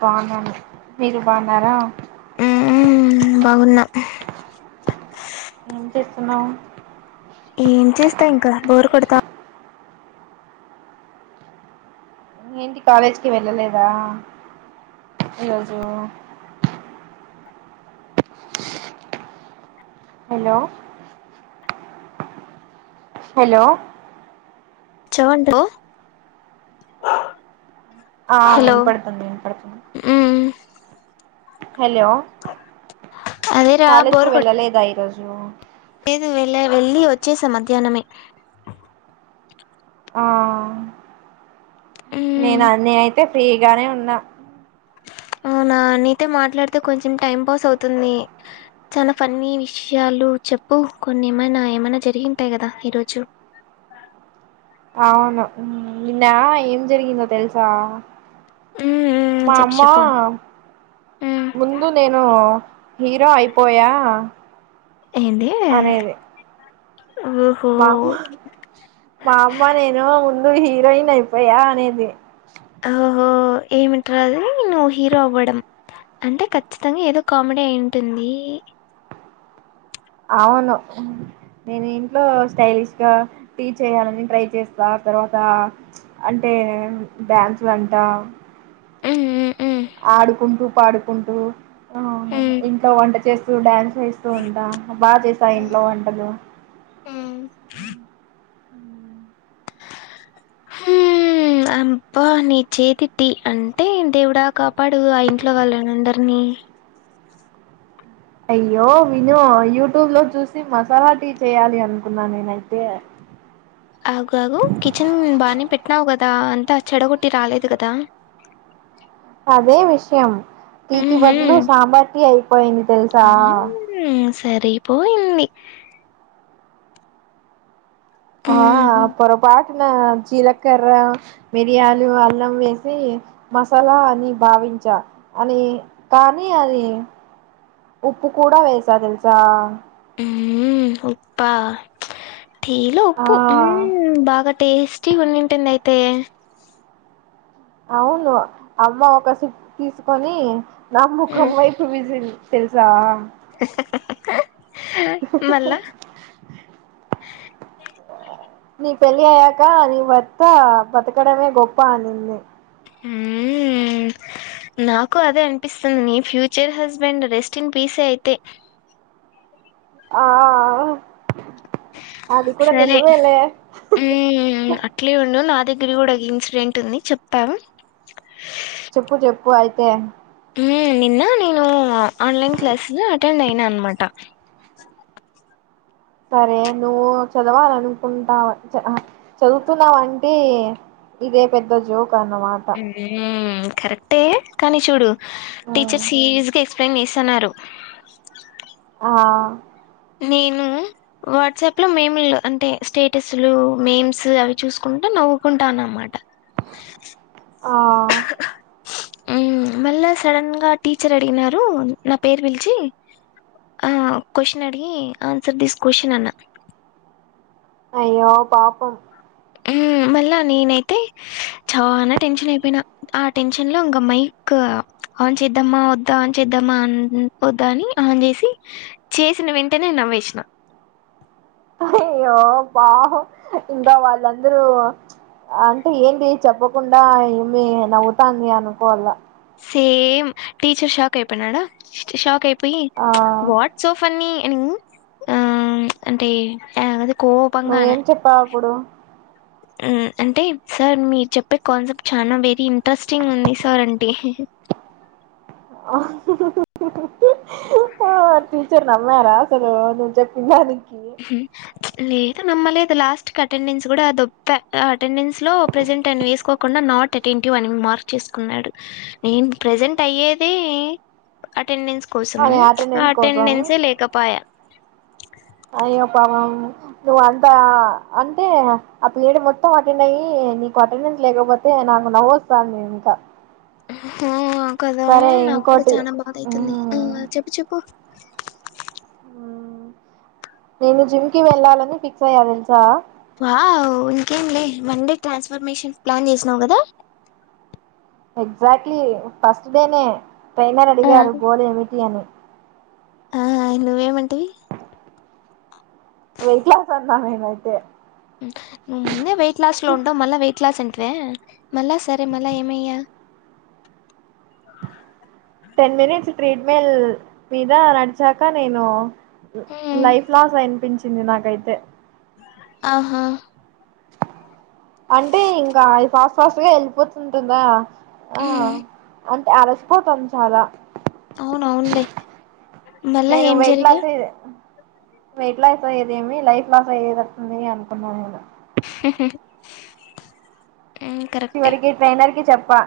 బాగున్నా మీరు బాగున్నారా మ్మ్ బాగున్నా ఏం చేస్తున్నావు ఏం చేస్తా ఇంకా బోరు కొడతా ఏంటి కాలేజ్కిి వెళ్ళలేదా ఈరోజు హలో హలో చూంట [unintelligible] ఆ వినపడుతుంది వినపడుతుంది మ్మ్ హలో అదేరా కాలేజ్కి బోర్ కొట్ వెళ్ళలేదా ఈరోజు జో లేదు వెళ్ళ వెళ్లి వచ్చేసా మధ్యాహ్నమే ఆ మ్మ్ నేను అన్నీ అయితే ఫ్రీగానే ఉన్నా అవునా నీతో మాట్లాడితే కొంచెం టైం పాస్ అవుతుంది చాలా ఫన్నీ విషయాలు చెప్పు కొన్ని ఏమైనా ఏమైనా జరిగింటాయి కదా ఈరోజు అవును నిన్న ఏం జరిగిందో తెలుసా మ్మ్ మ్మ్ మా చెప్పు అమ్మ చెప్పు మ్మ్ ముందు నేను హీరో అయిపోయా ఏంది ఓహో బామ్మ మా అమ్మ నేను ఉ నేను హీరోయిన్ అయిపోయా అనేది ఓహో ఏమిటి రా ఆది నువ్వు హీరో అవ్వడం అంటే ఖచ్చితంగా ఏదో కామెడీ అయి ఉంటుంది అవును నేను ఇంట్లో స్టైలిష్ గా టీ చేయాలని ట్రై చేస్తా తర్వాత అంటే డ్యాన్సు వంట మ్మ్ మ్మ్ మ్మ్ ఆడుకుంటు పాడుకుంటూ అ మ్మ్ ఇంకా వంట చేస్ [unintelligible] డాన్స్ చేస్తువుంట బాగా చేస్తా ఇంట్లో వంటలు హ్మ్ హుమ్ అబ్బ నీ చేతి టీ అంటే దేవుడా కాపాడు ఆ ఇంట్లో వాళ్ళను అందరినీ అయ్యో విను యూట్యూబ్ లో చూసి మసాలా టీ చేయాలి అనుకున్నా నేనైతే అగు ఆగు కిచెన్ బానే పెట్నావ్ కదా అ అంత చెడగొట్టి రాలేదు కదా అదే విషయం టీ కి ఊహూ బదులు సాంబార్ టీ అయిపోయింది తెలుసా మ్మ్, సరిపోయింది ఆ మ్మ్, పొరపాట్ జీలకర్ర మిరియాలు అల్లం వేసి మసాలా అని భావించా అని కానీ అది ఉప్పు కూడా వేసా తెలుసా ఉమ్ ఉప్పా టీలో ఆ ఉప్పు ఉమ్ బాగా టేస్టీగా ఉన్నింటుంది అయి తె అవును అమ్మ ఒక [unintelligible] తీసుకొని నా ముఖం వైపు విసిరింది తెలుసా మళ్ళ నీ పెళ్ళి అయ్యాక నీ భర్త బతకడమే గొప్ప అనింది. ఊ నాకు అదే అనిపిస్తుంది నీ ఫ్యూచర్ హస్బెండ్ రెస్టిఇన్న్ పీసే అయితే ఆ ఆ సరే ఊ అట్లే ఉండు నాది ది కూడ ఒక ఇన్సిడెంట్ ఉంది చెప్తాను. చెప్పు చెప్పు అయితే ఊ నిన్న నేను ఆన్లైన్ క్లాస్ అటెండ్ అయినా అనమాట సరే నువ్వు చదవాల అనుకుంటావ చదువుతున్నావంటే ఇదే పెద్ద జోక్ అన్నమాట ఏయ్ కరెక్టే కానీ చూడు టీచర్స్ ఈజీగా ఎక్స్ప్లెయిన్ చేస్తన్నారు. ఆ నేను వాట్సాప్ లో మేము అంటే స్టేటస్లు నేమ్స్ అవి చూసుకుంటా నవ్వుకుంటాన్నమాట. ఆ ఊ మళ్ళా సడన్ గా టీచర్ అడిగినారు. నా పేరు పిలిచి ఆ క్వేషన్ అడిగి ఆన్సర్ దిస్ క్వెషన్ అన్నారు. అయ్యో పాపం ఊ మళ్ళా నేనైతే చాలా టెన్షన్ అయిపోయిన ఆ టెన్షన్ లో ఇంకా మైక్ ఆన్ చేద్దామా వద్దా ఆన్ చేద్దామా అన్ వద్దా అని ఆన్ చేసి చేసిన వెంటనే నవ్వేసిన బౌ బా ఇంకా వాళ్ళందరూ అంటే ఏంటి చెప్పకుండా ఏమి నవ్వుతాంది అనుకోవల్ల సేమ్ టీచర్ షాక్ అయిపోయానాడా షాక్ అయిపో పోయి ఆ వాట్ సో ఫన్నీ నీ ఆ అంటే యా నువ్వేం చెప్పావ్ అప్పుడు అ అంటే సార్ మీరు చెప్పే కాన్సెప్ట్ చానా వెరీ ఇన్ట్రస్టింగ్ ఉంది సార్ అంటే ఆ ఆ టీచర్ నమ్మారా అసలు నేను చెప్పిందానికి హు లేదు నమ్మలేదు లాస్ట్కిఅటెండెన్స్ కూడా దొబ్ప్ప అటెండెన్స్ లో ప్రెజెంట్ అని వేసుకోకుండా నాట్ అటెంటివ్ అని మార్క్ చేసుకున్నాడు. నేను ప్రజెంట్ అయ్యేదే అటెండెన్స్ కోసము అని అటెండెన్స్ కోసం అటెండెన్స్ లేకపాయా అయ్యో పాపాం నువ్వు అంతా అంటే ఆ పీరియడ్ మొత్తం అటెండ్ అయ్యి నీకు అటెండెన్స్ లేకపోతే నాకు నవ్వొస్తాంది ఇంకా ఆ కదా సరే నాకు కూడా ఇంకోటి చానా బాధఅయితుంది. ఆ మ్మ్ చెప్పు చెప్పు నేను జిమ్కి వెళ్ళాలని ఫిక్స్ అయ్యా తెలుసా వావ్ ఇంకేం లే వండే ట్రాన్స్ఫర్మేషన్ ప్లాన్ చేసినావు కదా ఎక్జాక్ట్లీ ఫస్ట్డేనే ట్రైనర్ ఆ అడిగారు గోల్ ఏమిటి అని ఆ, [unintelligible] వెయిట్ లాస్ అన్నా నేన్ అంటే [unintelligible] ముందే వెయిట్ లాస్ లో ఉంటం వల్ల మళ్ళ వెయిట్ లాస్ంట మళ్ళా సరే మళ్ళా ఏమయ్యా టెన్ మినిట్స్ ట్రెడ్మెల్ మీద నడిచాక నేను ఉమ్, లైఫ్ లాస్ అనిపించ ది నాకైతే ఆ హా.. అంటే ఇంకా అది ఫాస్ట్ ఫాస్ట్ గ ఎలిపోతుంటుందా మ్ అలసిపోతాం చాలా అవును అవునులే నేను వెయిట్ లాస్ అయిదె వెయిట్ లాస్ అయ్యేదేమి లైఫ్ లాస్ అయ్యేటట్టుంది అనుకున్నాను నేను [unintelligible] కరెక్టే చివరికి ట్రైైనర్కి చెప్ప పా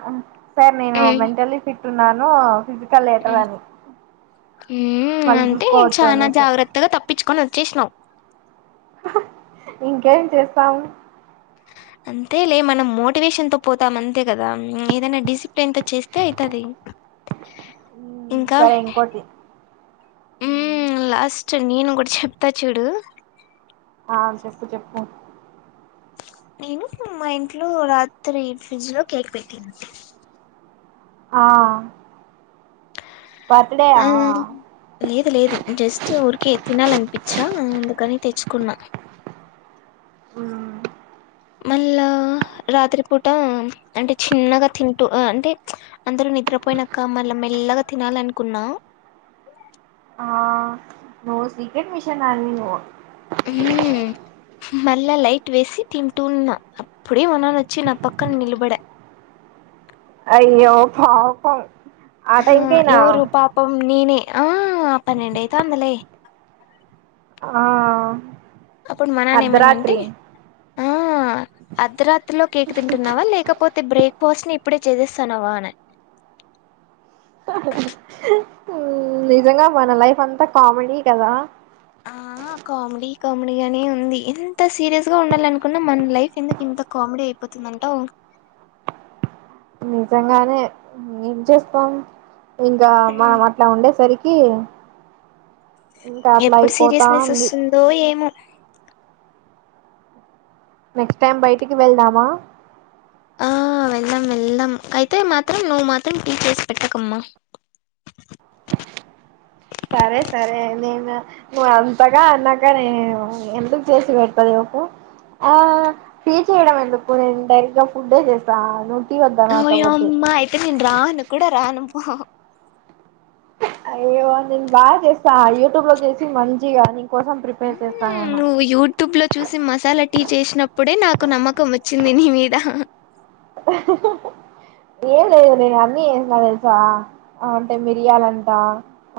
సార్ నేను మెంటల్లీ ఫిట్ నాను ఫజ [unintelligible] మ్ మ్.. మళ్ళీ అంటే చూసుకోవచ్చు చానా అనేసి జాగ్రత్తగా తప్పిచ్చుకోని వచ్చేసినావు ఇంకేం చేస్తాము అంతే లే మనం మోటివేషన్ తో పోతాం అంతే కదా ఏదైనా డిసిప్ ఎంత చేస్తే అయితది ఇంకా సరే ఇంకోటి మ్.. లాస్ట్ నేను కూడా చెప్తా చూడు ఆ చెప్పు చెప్పు నేను మా ఇంట్లో రాత్రి ఫ్రిడ్జ్ లో కేక్ పెట్టిన ఆ... ఆ లేదు లేదు జస్ట్ ఊరికే తినాలనిపించా మ్ అందుకని తెచ్చుకున్నా మ్.. మళ్ళా రాత్రి పూట అంటే చిన్నగా తింటూ అంటే అందరూ నిద్రపోయినాక మళ్ళా మెల్లగా తినాల అనుకున్నా నువు సీక్రెట్ మిషన్ అని నువు మ్... మళ్ళా లైట్ వేసి తింటూన్నా అప్పుడే మా న్నాన వచ్చి నా పక్కన నిలబడ అయ్యో పాపం ఆ యవరు పాపం నేనే ఆ అ పన్నెండయితంది లే ఆ అప్పుడు మననేమన్నంటే అర్ధరాత్రి ఆ అద్ద రా రీలో కేక్ తింటున్నావా లేకపోతే తే బ్రేక్ఫాస్ట్ ని ఇప్పుడే చేేస్తానవా అన మ్ నిజంగా మన లైఫ్ అంత కామెడీ కదా ఆ కామిడి కామెడీ గానే ఉంది ఎంత సీరియస్ గా ఉండాలనుకున్న మన లైఫ్ ఎందుకు ఇంత కామెడీ అయిపోతుంది అంటావ్ నిజంగానే ఏం చేస్తాం ఇంకా మనం అట్లా ఉండేసరికి కీ ఎప్పుడు సీరియస్నెస్ వస్తుందో ఏమో నెక్స్ట్ టైం బయటికి వెళ్దామా ఆ వెళ్దాం వెళ్దాం అయితే మాత్రం నువ్వు మాత్రం టీ చేస్ పెట్టకమ్మా సరే సరే నేను నువ్వు అంతగా అన్నాక నేను ఎందుకు చేసి పెడత చెప్పు ఆ టి చేయడం ఎందుకు నేను డైరెక్ట్గా ఫుడ్డే చేస్తా ను ఓయమ్మ అయితే నేను రాను కూడా రాను అయ్యో నేను బాగా చేస్తా యూట్యూబ్ లో చేసి మంచిగాని కోసం ప్రిపేర్ చేశా మ్మ్ నేను నువ్వు యూట్యూబ్ లో చూసి మసాలా టీ చేసినప్పుడే నాకు నమ్మకం వచ్చింది నీ మీద ఏం లేదు నేను అన్నీ చేసినా తెలుసా అంటే మిరియాల అంటా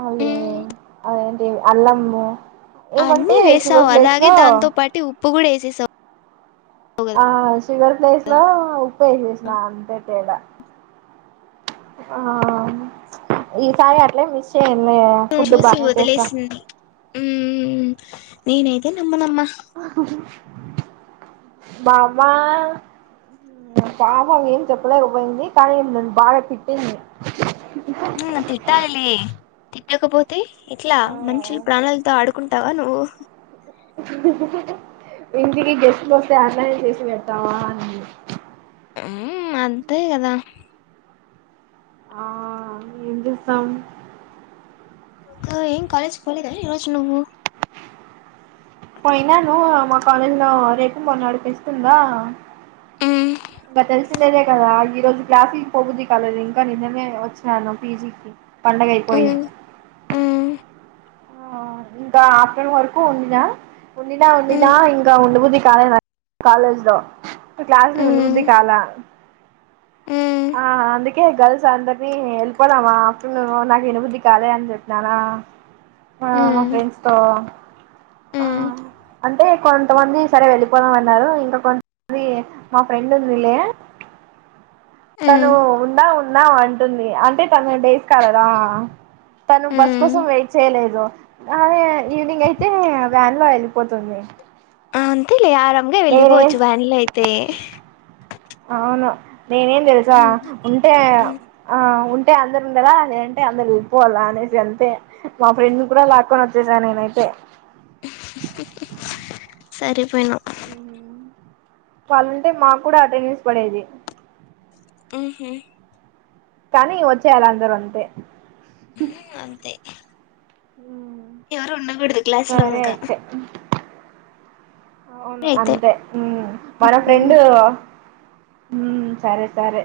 అదే మ్మ్ అదేంటీ అల్లము అన్నీ ఏమంటే వేశావు షుగర్ ప్లేస్ అలాగే లో దాంతోపాటి ఉప్ ఉప్పు కూడా వేసేసావ్ ఆ షుగర్ ప్లేస్ లో ఉప్పు వేసేసిన అంతే తేడా ఆ ఈ సారి అట్లే మిస్ చేయ ను చూసి వదిలేసింది ఉం నేనైతే నమ్మ నమ్మ మా అమ్మ పాపం ఏం చెప్పలేకపోయింది కానీ నన్ను బాగా తిట్టింది ంగ తిట్టాలి లే తిట్టకపోతే ఇట్లా మంచుల్ ఆ ప్రాణాలతో ఆడుకుంటావా నువ్వు ఇంటికి గెస్ట్ లు వస్తే అట్లనే చేసి పెడతావా అని ఉమ్ అంతే కదా ఆ ఏం చేస్తాం సకా ఏంగ్ కాలేజ్ పోలేదా ఈరోజు నువ్వు పోయినాను మా కాలేజీ లో రేపు మొన్న అడిపిస్తుందా హమ్ ఇంకా తెలిసిందేదే కదా ఈ రోజు క్లాసుకి పో బుద్ధి కాలేదు ఇంకా నిన్ననే వచ్చినాను పీజీకి పండగ అయిపోయి ఆ ఇంకా ఆఫ్టర్నూన్ వరకు ఉన్నా ఉండినా ఉండినా ఇంగా ఉండబుద్ధి క కాల నాకు కాలేజ్ లో క్లాస్ లో ఉండ బుద్ధి కాల ఆ అందుకే గర్ల్స్ అందరినీ వెళ్ళిపోదమా ఆఫ్టర్నూన్ నాకు ఎనబుద్ధి కాలే అని చెప్పన్నానా మా ఫ్రెండ్స్ తో ఆ అంటే కొ కొంతమంది సరే వెళ్ళిపోదాం అన్నారు ఇంకా కొంతమంది మా ఫ్రెండ్ ఉందిలే తను ఉందా ఉన్నం అంటుంది అంటే తను డే స్కాలర్ ఆ తను బస్ కోసం వెయిట్ చేయలేదు అదే ఈవినింగ్ అయితే వ్యాన్ లో వెళ్ళిపోతుంది ఆ అంతే లే ఆరాం గా నేనే వెళ్ళిపోవచ్చు వ్యాన్లో అయితే అవును నీ నేమ్ తెలుసా ఉంటే ఆ ఉ అంటే అందరు ఉండాలా లే అంటే అందరూ వెళ్ళిపోవాలా అనేసి అంతే మా ఫ్రెండ్ కూడా లాక్కొని వచ్చేసాను నేనైతే సరిపోయినవ్ వాళ్ళుంటే మాకు కూడా అటెండెన్స్ పడేది ఉహు కానీ వచ్చేయలా అందరూ అంతే అంతే ఉమ్ ఎవరు ఉండకూడదు క్లాస్ లో సరే ఉంకా అయితే అవును అంతేఉమ్ మన ఫ్రెండు హ్మ్ సరే సరే